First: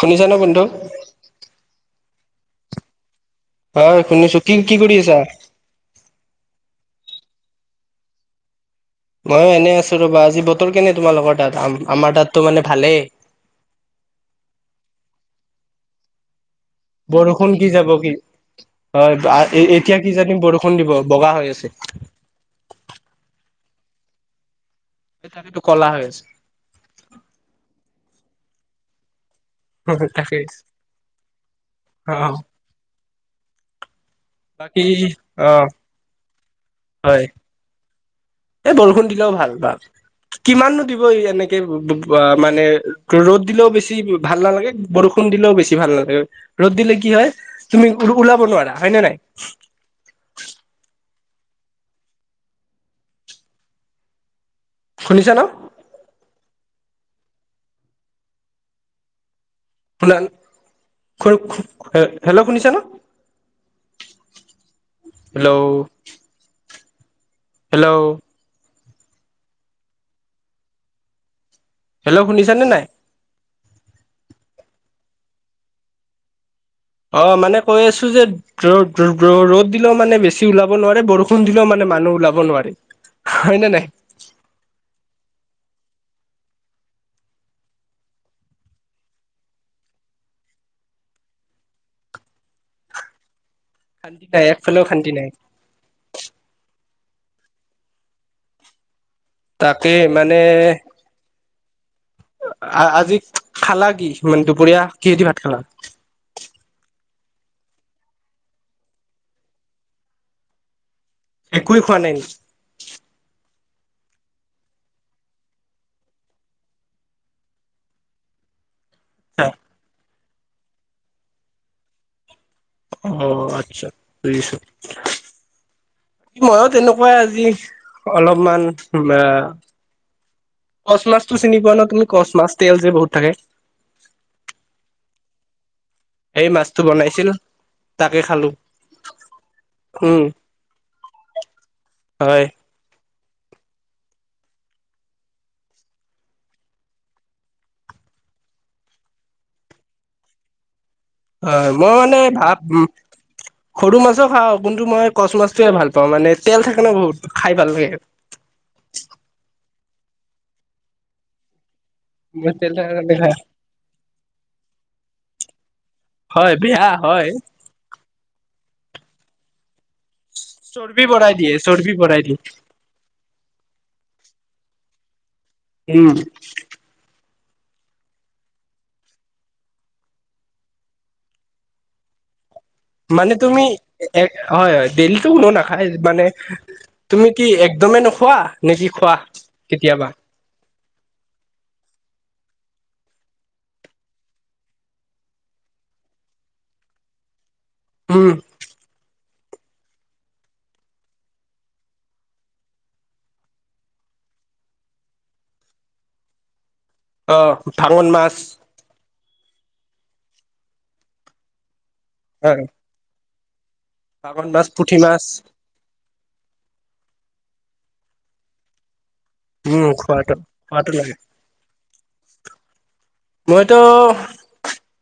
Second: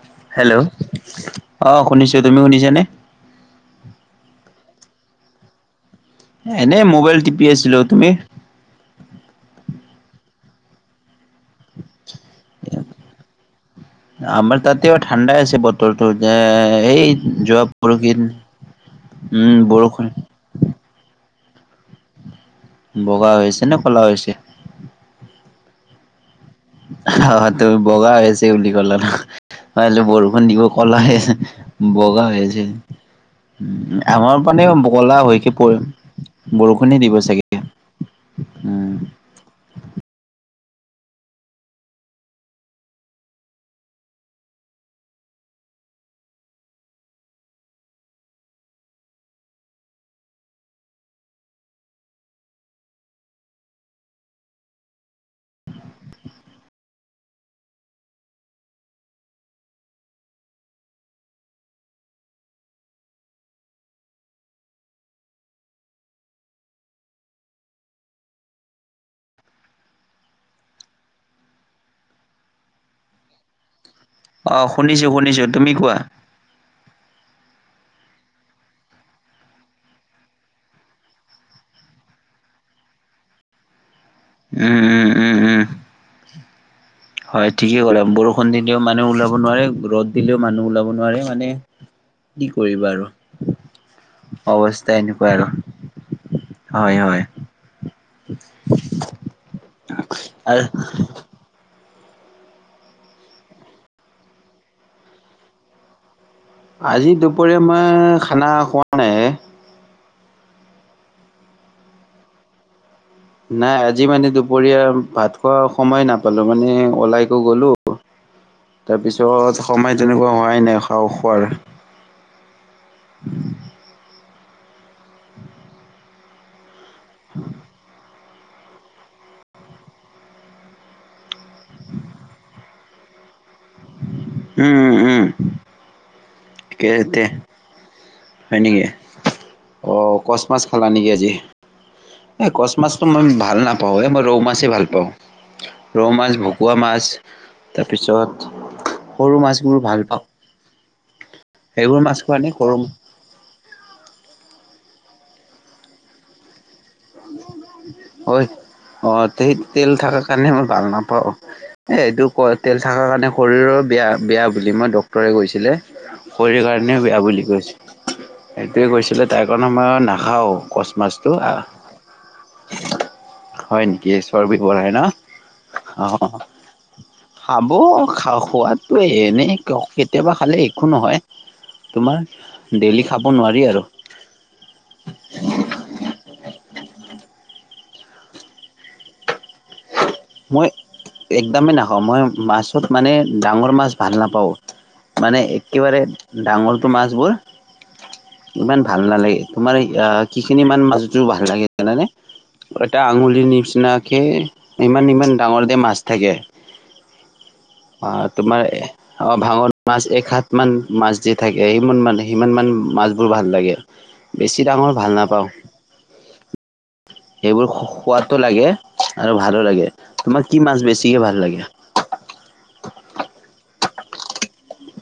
শুনিছা নে হেল্ল। বন্ধু? অ', শুনিছো তুমি শুনিছা নে? হয় শুনিছো কি কি কৰি আছা? এনেই মোবাইল টিপি আছিলো। তুমি? ময়ো এনে আছো ৰবা, আজি বতৰ কেনে তোমালোকৰ তাত? আমাৰ তাতটো মানে ভালেই। আমাৰ তাতেও ঠাণ্ডাই আছে বতৰটোৰ যে এই বৰষুণ যোৱা কি যাব কি পৰহি হয় উম এতিয়া বৰষুণ কি জানিম বৰষুণ খুণ দিব বগা হৈ আছে। বগা হৈ আছে নে ক'লা হৈ আছে? সেই তাকেটো কলা হৈ আছে। অ', তুমি বগা হৈ হৈছে বুলি কলা ন। তাকে বৰষুণ দিব ক'লা হৈ আছে বগা অ' হৈ আছে। আমাৰ পানেও বাকী বগলা হৈকে অ' পৰি বৰষুণে দিব হয়। চাগে। এই উম বৰষুণ দিলেও ভাল-ভাল। কিমাননো দিব এনেকে, মানে, ৰ'দ দিলেও বেছি ভাল নালাগে। বৰষুণ দিলেও বেছি ভাল নালাগে। ৰ'দ দিলে কি হয় তুমি ওলাব নোৱাৰা হয় নে নাই? শুনিছা ন? শুনা হেল্ল' শুনিছা ন হেল্ল। হেল্ল। হেল্ল, শুনিছা নে নাই? অ', শুনিছো-শুনিছো তুমি কোৱা? অ', মানে, কৈ আছো যে ৰ'দ-ৰ ৰ'দ দিলেও মানে, বেছি ওলাব নোৱাৰে বৰষুণ দিলেও মানে মানুহ ওলাব নোৱাৰে। হয় নে নাই? উম। উম উম উম হয় ঠিকে কলা বৰষুণ দিলেও, মানুহ ওলাব নোৱাৰে, ৰ'দ দিলেও মানুহ ওলাব নোৱাৰে মানে। কি কৰিবা আৰু শান্তি নাই একফালেও অৱস্থা শান্তি নাই এনেকুৱা আৰু। হয়, হয়। তাকে মানে আৰু আজি খালা কি? মানে, দুপৰীয়া কিহেদি ভাত খালা? আজি দুপৰীয়া মই খানা খোৱা নাই। একোৱেই খোৱা নাই নেকি? নাই আজি মানে দুপৰীয়া ভাত খোৱা সময় নাপালোঁ মানে ওলাইকো গ'লোঁ। তাৰপিছত সময় তেনেকুৱা হোৱাই নাই খাহ খোৱাৰ। অ' আচ্ছা বুজিছো। মইো তেনেকুৱাই আজি অলপমান আহ কচ মাছটো চিনি পোৱা নে তুমি কচ মাছ তেল যে বহুত থাকে। উম, উম, উম। সেই মাছটো ঠিকে তে বনাইছিল। তাকে খালো হয় নেকি। অ' উম কচ মাছ খালা নেকি আজি হয় কচ কচ মাছটো মই ভাল নাপাওঁ। এই মই ৰৌ মাছেই ভাল পাওঁ ৰৌ মাছ, ভকুৱা মাছ, তাৰপিছত সৰু মাছবোৰ ভাল পাওঁ। হয়, মই সেইবোৰ মাছ মানে খোৱা নে ভাত সৰু সৰু মাছো খাওঁ। কিন্তু মই কচ মাছটোৱে ভাল পাওঁ মানে তেল থাকে ন বহুত খাই ভাল লাগে। হয় অ' তেত তেল থাকা কাৰণে মই ভাল নাপাওঁ। এ এইটো ক মই তেল থকাৰ থাকা কাৰণে খাই শৰীৰৰ বেয়া বেয়া বুলি মই ডক্তৰে কৈছিলে। হয় শৰীৰ কাৰণেও বেয়া হয় বুলি কৈছে। সেইটোয়ে কৈছিলে তাই কাৰণে সময় নাখাওঁ কচ মাছটো আহ পি বনাই দি হয় নেকি চবি বনাই ন অ। উম খাব খা খোৱাদটো এনেই ক কেতিয়াবা খালে একো নহয়। তোমাৰ ডেইলি খাব মানে নোৱাৰি তুমি আৰু হয়, হয়। ডেইলি কোনো নাখায় মানে তুমি কি একদমে নোখোৱা, নেকি খোৱা কেতিয়াবা। মই একদমেই নাখাওঁ। মই মাছৰ মানে ডাঙৰ মাছ ভাল নাপাওঁ। মানে একেবাৰে ডাঙৰটো মাছবোৰ উম ইমান ভাল নালাগে। তোমাৰ কি খিনি মান মাজত ভাল লাগে জানানে। এটা আঙুলিৰ নিচিনাকে ইমান ইমান ডাঙৰতে মাছ থাকে অ ভাঙন মাছ তোমাৰ। অ' ভাঙন মাছ এক সাত মান মাছ দি থাকে সিমান মান অ সিমান মান মাছ বোৰ ভাল লাগে। ভাঙন মাছ বেছি পুঠি ডাঙৰ ভাল মাছ নাপাওঁ। সেইবোৰ সোৱাদো লাগে আৰু ভালো উম লাগে। খোৱাটো তোমাক কি মাছ খোৱাটো লাগে বেছিকে ভাল লাগে। মইতো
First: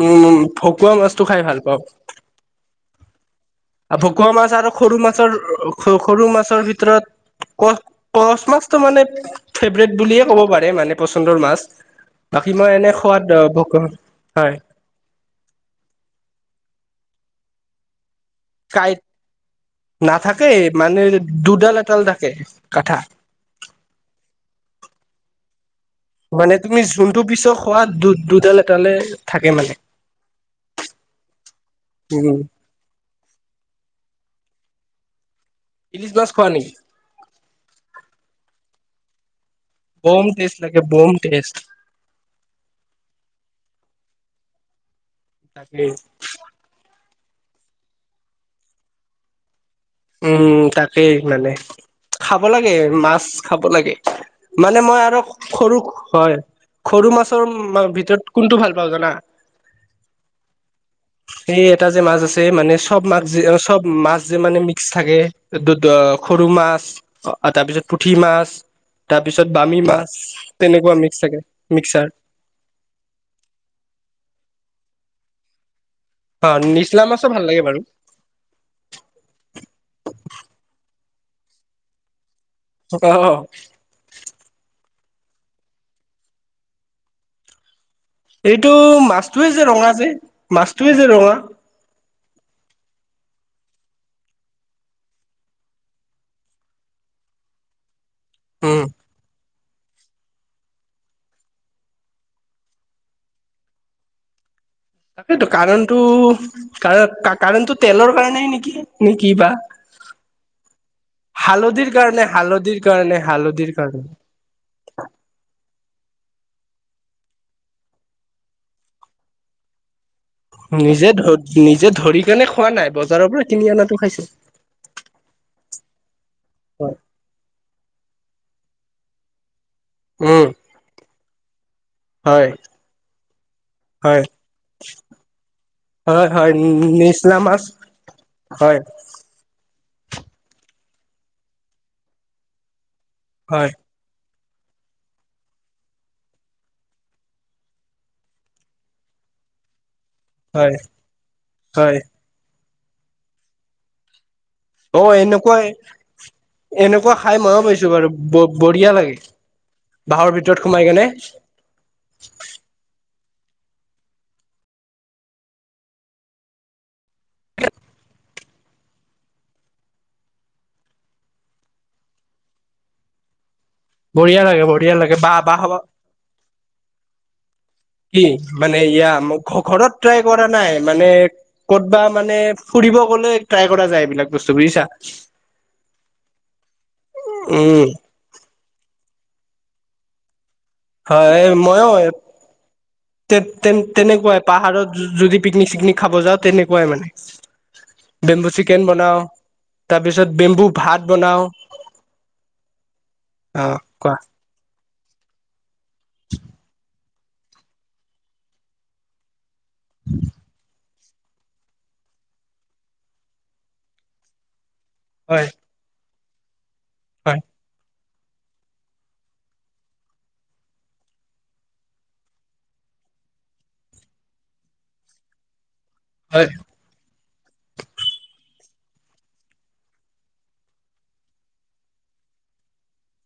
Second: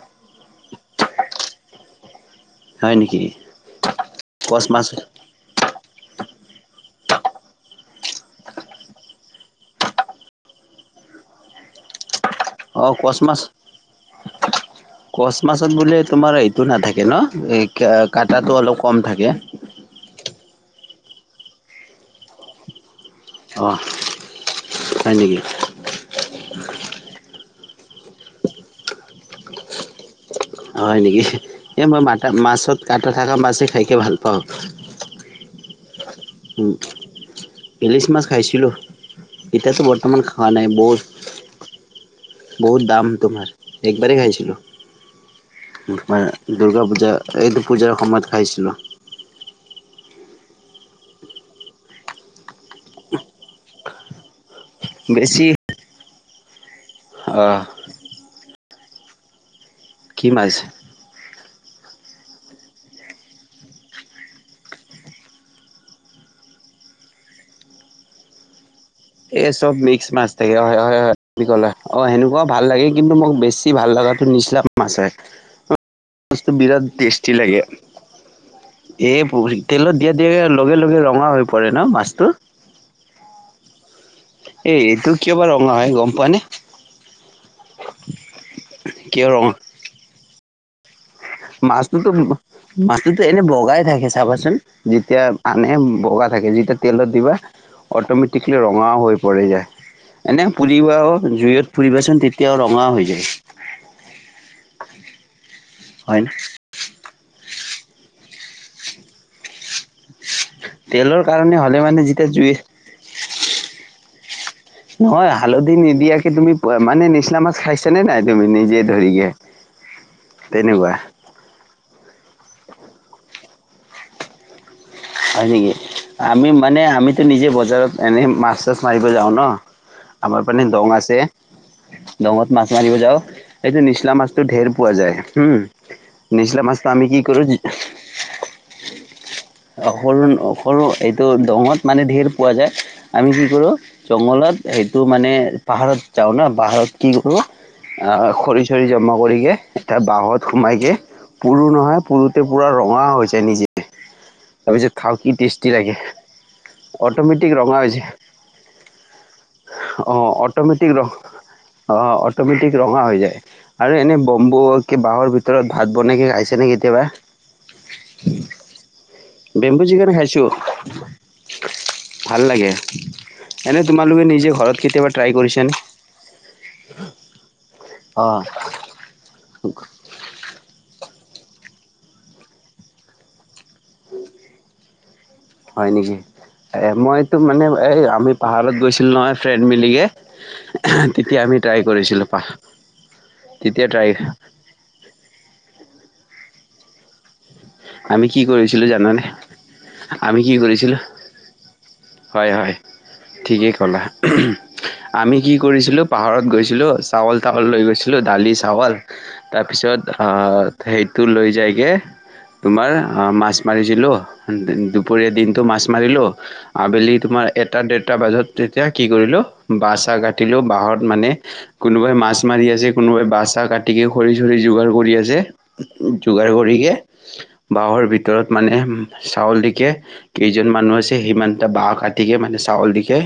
উম ভকুৱা মাছ টো খাই ভাল পাওঁ। হয় নেকি। ভকুৱা মাছ আৰু সৰু মাছৰ সৰু মাছৰ ভিতৰত কচ কচ মাছটো মানে ফেভৰেট বুলিয়ে ক'ব পাৰে মানে পচন্দৰ মাছ। বাকী মই অ এনে কচ সোৱাদ মাছ ভোগ হয়। কচ মাছত বুলে তোমাৰ এইটো নাথাকে ন কাটাটো অলপ কাঁইট কম থাকে। নাথাকে মানে দুডাল এডাল থাকে কাঠা। অ' হয় নেকি। মানে তুমি যোনটো পিছৰ খোৱা দুডাল এডালে থাকে মানে হয় নেকি এ মই মাত উম মাছত কাটা থাকা মাছে খাইকে ভাল পাওঁ। ইলিছ মাছ খোৱা নেকি উম ইলিচ মাছ খাইছিলো। এতিয়াতো বৰ্তমান বম খোৱা টেষ্ট নাই ব লাগে বম টেষ্ট বহুত দাম তোমাৰ একবাৰেই খাইছিলো। তাকেই দুৰ্গা পূজা এইটো পূজাৰ সময়ত খাইছিলোঁ। উম তাকেই মানে খাব লাগে মাছ। খাব লাগে মানে মই আৰু বেছি সৰু হয় সৰু মাছৰ অহ ভিতৰত কোনটো ভাল পাওঁ জানা? কি মাৰিছে? সেই এটা যে মাছ আছে মানে চব মাছ যে চব মাছ যে মানে থাকে সৰু মাছ তাৰপিছত পুঠি মাছ। তাৰপিছত এই চব বামী মিক্স মাছ থাকে অ' তেনেকুৱা মিক্স থাকে হয় কলা মিক্সাৰ অ' সেনেকুৱা ভাল লাগে কিন্তু মোক বেছি ভাল লগাটো নিচলাম মাছে। অ বস্তু বিৰাট নিচলা মাছো টেষ্টি ভাল লাগে। বাৰু এই তেলত দিয়া দিয়া লগে লগে ৰঙা হৈ পৰে ন মাছটো। অ'। এ এইটো কিয় বা ৰঙা হয় গম পোৱানে? এইটো মাছটোৱে যে ৰঙা যে। মাছটোৱে যে ৰঙা মাছটোতো মাছটোতো এনে বগাই থাকে চাবাচোন। যেতিয়া আনে বগা থাকে যেতিয়া তেলত দিবা অট'মেটিকলি উম ৰঙা হৈ পৰি যায়। এনে পুৰিবা আৰু জুইত পুৰিবাচোন তেতিয়া ৰঙা হৈ যায়। তাকেইটো কাৰণ্টো হয় না? কাৰ কাৰাণ্টো তেলৰ কাৰণে নেকি নেকি বা। তেলৰ কাৰণে হ'লে হালধিৰ মানে যেতিয়া কাৰণে, জুই হালধিৰ কাৰণে, হালধিৰ কাৰণে। নহয় হালধি নিদিয়াকে তুমি মানে নিচিনা মাছ খাইছ নে নাই তুমি নিজে ধৰিকে। তেনেকুৱা নিজে ধ নিজে ধৰি কেনে খোৱা নাই বজাৰৰ পৰা কিনি অনাটো খাইছো। হয় নেকি আমি মানে হয় আমিতো নিজে বজাৰত এনে মাছ চাছ মাৰিব যাওঁ ন। আমাৰ উম মানে দং আছে। হয় দমত মাছ মাৰিব যাওঁ এইটো নিচলা হয় মাছতো ঢেৰ পোৱা যায় হয় হম। হয় নিছিলা মাছটো আমি কি নিচলা কৰো? মাছ হয়। সৰু সৰু এইটো দঙত মানে ধেৰ পোৱা যায় আমি কি হয় কৰোঁ। জংঘলত সেইটো মানে পাহাৰত যাওঁ ন পাহাৰত কি কৰো। অ' খৰি চৰি জমা কৰিকে এতিয়া বাঁহত হয় সোমাই কে পুৰু হয় নহয় পৰুতে পুৰা ৰঙা হৈছে নিজে। তাৰপিছত খাওঁ অ' কি এনেকুৱাই টেষ্টি লাগে এনেকুৱা খাই অট'মেটিক মা ৰঙা হৈ পাইছো যায় বাৰু বঢ়িয়া লাগে। অ বাঁহৰ ভিতৰত সোমাই অট'মেটিক ৰ কিনে। অ' অট'মেটিক ৰঙা হৈ যায়। আৰু এনে বম্বু বাঁহৰ ভিতৰত ভাত বনাইকে খাইছেনে কেতিয়াবা? বেম্বু চিকেন খাইছোঁ ভাল লাগে। এনে তোমালোকে বঢ়িয়া নিজে লাগে ঘৰত বঢ়িয়া কেতিয়াবা লাগে ট্ৰাই বাহ বাহ কৰিছে নে। কি অ মানে ইয়া ঘৰত ট্ৰাই কৰা নাই মানে। ক'তবা মানে ফুৰিব গ'লে ট্ৰাই কৰা যায় এইবিলাক বস্তু বুজিছা। হয় নেকি মইতো মানে উম এই আমি পাহাৰত গৈছিল নহয় ফ্ৰেণ্ড মিলিকে। হয়, তেতিয়া এই আমি ট্ৰাই মইয়ো কৰিছিলো পাহ তে, তে, তেতিয়া ট্ৰাই তেনেকুৱাই পাহাৰত যদি পিকনিক, চিকনিক খাব যাওঁ তেনেকুৱাই মানে। আমি কি বেম্বু চিকেন কৰিছিলো বনাও, জানানে? তাৰপিছত আমি কি বেম্বু কৰিছিলো ভাত বনাও। হয়, হয় অ ঠিকেই ক'লা। কোৱা আমি কি কৰিছিলোঁ, পাহাৰত গৈছিলোঁ, চাউল তউল লৈ গৈছিলোঁ, দালি, চাউল। তাৰপিছত আহ, সেইটো লৈ যায় গে তোমাৰ মাছ মাৰিছিলোঁ, দুপৰীয়া হয় দিনটো মাছ মাৰিলোঁ। আবেলি হয় তোমাৰ এটা, ডেৰটা বজাত তেতিয়া কি কৰিলোঁ বা-চা কাটিলোঁ বাঁহত মানে কোনোবাই মাছ মাৰি আছে, কোনোবাই বা-চা কাটিকে খৰি, চৰি যোগাৰ কৰি আছে। যোগাৰ হয় কৰিকে, বাহৰ ভিতৰত মানে চাউল ডিকে কেইজন মানুহ আছে, সেই মানুহতো বাঁহ কাটিকে মানে চাউল দিকে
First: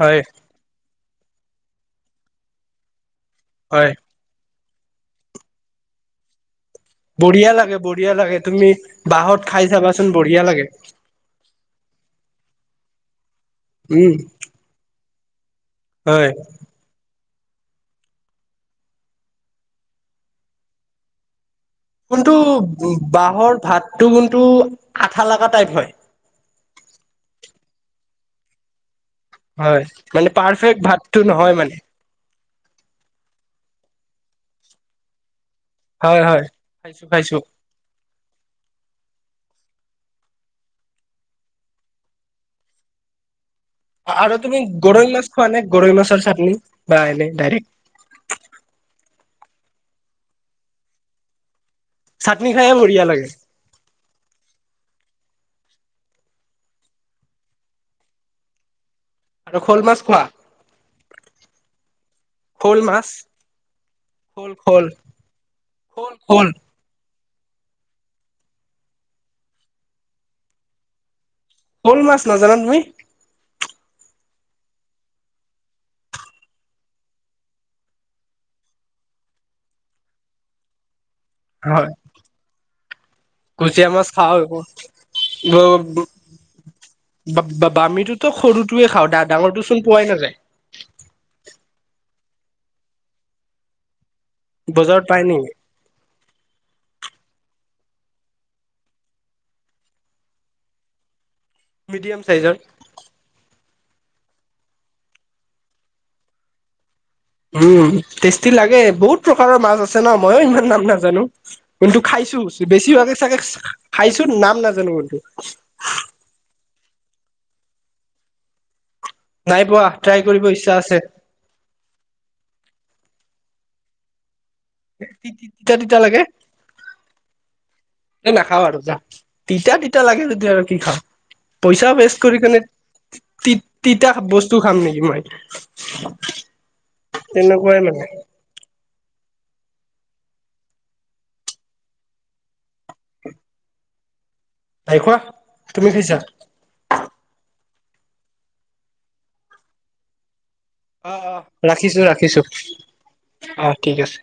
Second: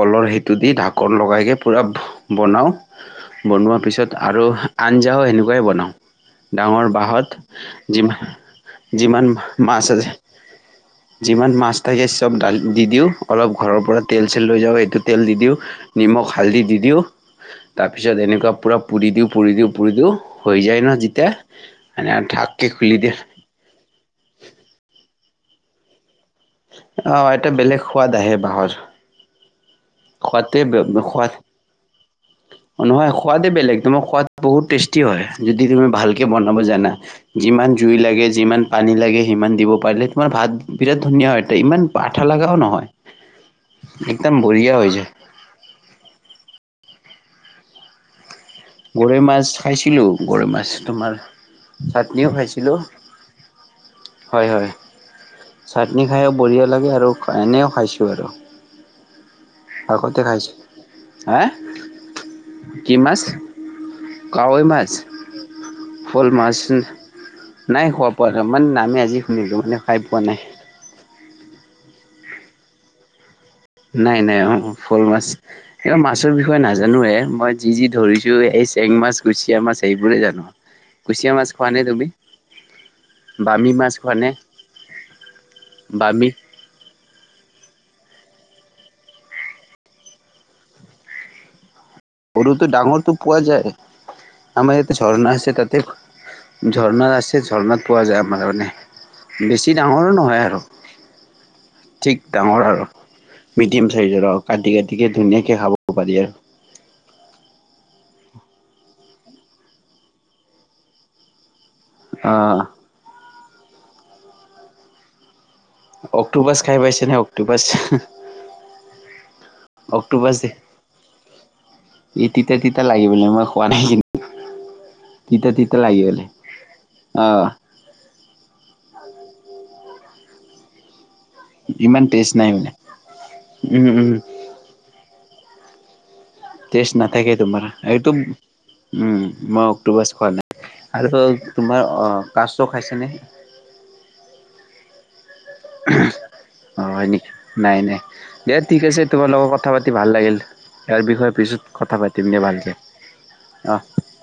হয় সেইটো দি ঢাকন লগাইকৈ পূৰা বনাওঁ, বনোৱাৰ হয় পিছত আৰু আঞ্জাও সেনেকুৱাই বনাওঁ, ডাঙৰ বা বঢ়িয়া লাগে, বঢ়িয়া লাগে তুমি যিমান বাঁহত খাই মাছ চাবাচোন আছে বঢ়িয়া লাগে। যিমান মাছ থাকে চব দালিত দি দিওঁ, অলপ ঘৰৰ পৰা উম তেল চেল লৈ যাওঁ এইটো তেল দি দিওঁ হয় নিমখ, হালধি দি দিওঁ তাৰপিছত এনেকুৱা পুৰা পুৰি দিওঁ পুৰি দিওঁ পুৰি দিওঁ হৈ যায় ন যেতিয়া এনে কিন্তু ঢাককে খুলি দিয়ে বাহঁৰ ভাতটো কিন্তু আঠা লগা টাইপ হয়। অ' এটা বেলেগ সোৱাদ আহে বাঁহৰ। হয়, মানে সোৱাদে পাৰফেক্ট ভাতটো সোৱাদ নহয় মানে। নহয়, সোৱাদেই বেলেগ তোমাৰ সোৱাদ বহুত টেষ্টি হয়। যদি তুমি হয় ভালকে হয় বনাব জানা, খাইছো খাইছো যিমান জুই লাগে যিমান পানী লাগে সিমান দিব পাৰিলে তোমাৰ ভাত বিৰাট ধুনীয়া হয়। ইমান আঠা লগাওঁ নহয়। একদম আৰু তুমি বঢ়িয়া হৈ যায় গৰৈ মাছ খোৱা নে? গৰৈ মাছৰ চাটনি বা এনেই ডাইৰেক্ট গৰৈ মাছ খাইছিলো, গৰৈ মাছ তোমাৰ চাটনিও চাটনি খাইে খাইছিলো বঢ়িয়া লাগে হয় হয় চাটনি খায়ো বঢ়িয়া লাগে, আৰু এনেও খাইছোঁ বাৰু। আৰু শ'ল মাছ আগতে খোৱা খাইচো, হা'? শ'ল কি মাছ? শ'ল কাৱৈ শ'ল মাছ, শ'ল মাছ নাই খোৱা পোৱা নাই, মানে নামে আজি শুনিলোঁ মানে খাই পোৱা নাই। শ'ল মাছ নাজানা তুমি? নাই নাই, অ' শ'ল মাছ এই মাছৰ বিষয়ে নাজানোয়ে, মই যি যি ধৰিছো এই চেং মাছ, কুচিয়া মাছ, সেইবোৰে জানো। কুচিয়া মাছ খোৱা নে হয় তুমি? বামি কুচিয়া মাছ খোৱা নে খাওঁ ব ব বু বামি বু বা-বামিটোতো সৰুটোৱে খাওঁ, ডা-ডাঙৰটো চোন পোৱাই নাযায়। সৰুটো ডাঙৰটো পোৱা যায়, আমাৰ ইয়াতে বজাৰত পাই ঝৰ্ণা নেকি আছে তাতে। তে ঝৰ্ণাত আছে, ঝৰ্ণাত পোৱা যায় আমাৰ মানে। বেছি ডাঙৰো নহয় আৰু। ঠিক মিডিয়াম চাইজৰ ডাঙৰ আৰু, মিডিয়াম চাইজৰ আৰু কাটি কাটিকে ধুনীয়াকে খাব পাৰি আৰু। উম, টেষ্টি লাগে, বহুত প্ৰকাৰৰ মাছ আছে ন ময়ো ইমান নাম নাজানো। কিন্তু অ খাইছো, বেছিভাগে চাগে খাইছো, নাম নাজানো কিন্তু। অক্টোপাচ খাই পাইছে নে অক্টোপাচ? নাই পোৱা, ট্ৰাই কৰিব ইচ্ছা আছে। এই তিতা তিতা লাগে বোলে, মই খোৱা নাই কিন্তু। তিতা তিতা লাগে বোলে, অ'। এই নাখাওঁ আৰু যা, তিতা তিতা লাগে যদি আৰু কি খাম। পইচা ইমান ৱেষ্ট টেষ্ট কৰি নাই কিনে মানে তি উম উম তিতা বস্তু স্তু খাম নেকি মই? টেষ্ট নাথাকে তোমাৰ, তেনেকুৱাই মানে এইটো উম' মই অক্টোপাছ খোৱা নাই। আৰু তোমাৰ অ' কাছ খাইছেনে? নাই খোৱা। তুমি খাইছা [unintelligible] হয়, হয় নেকি নাই-নাই দিয়া ঠিক আছে, তোমাৰ লগত কথা পাতি ভাল লাগিল। ইয়াৰ অ বিষয়ে অ পিছত কথা ৰাখিছো পাতিম ৰাখিছো দিয়া ভালকৈ অ অহ'। ঠিক আছে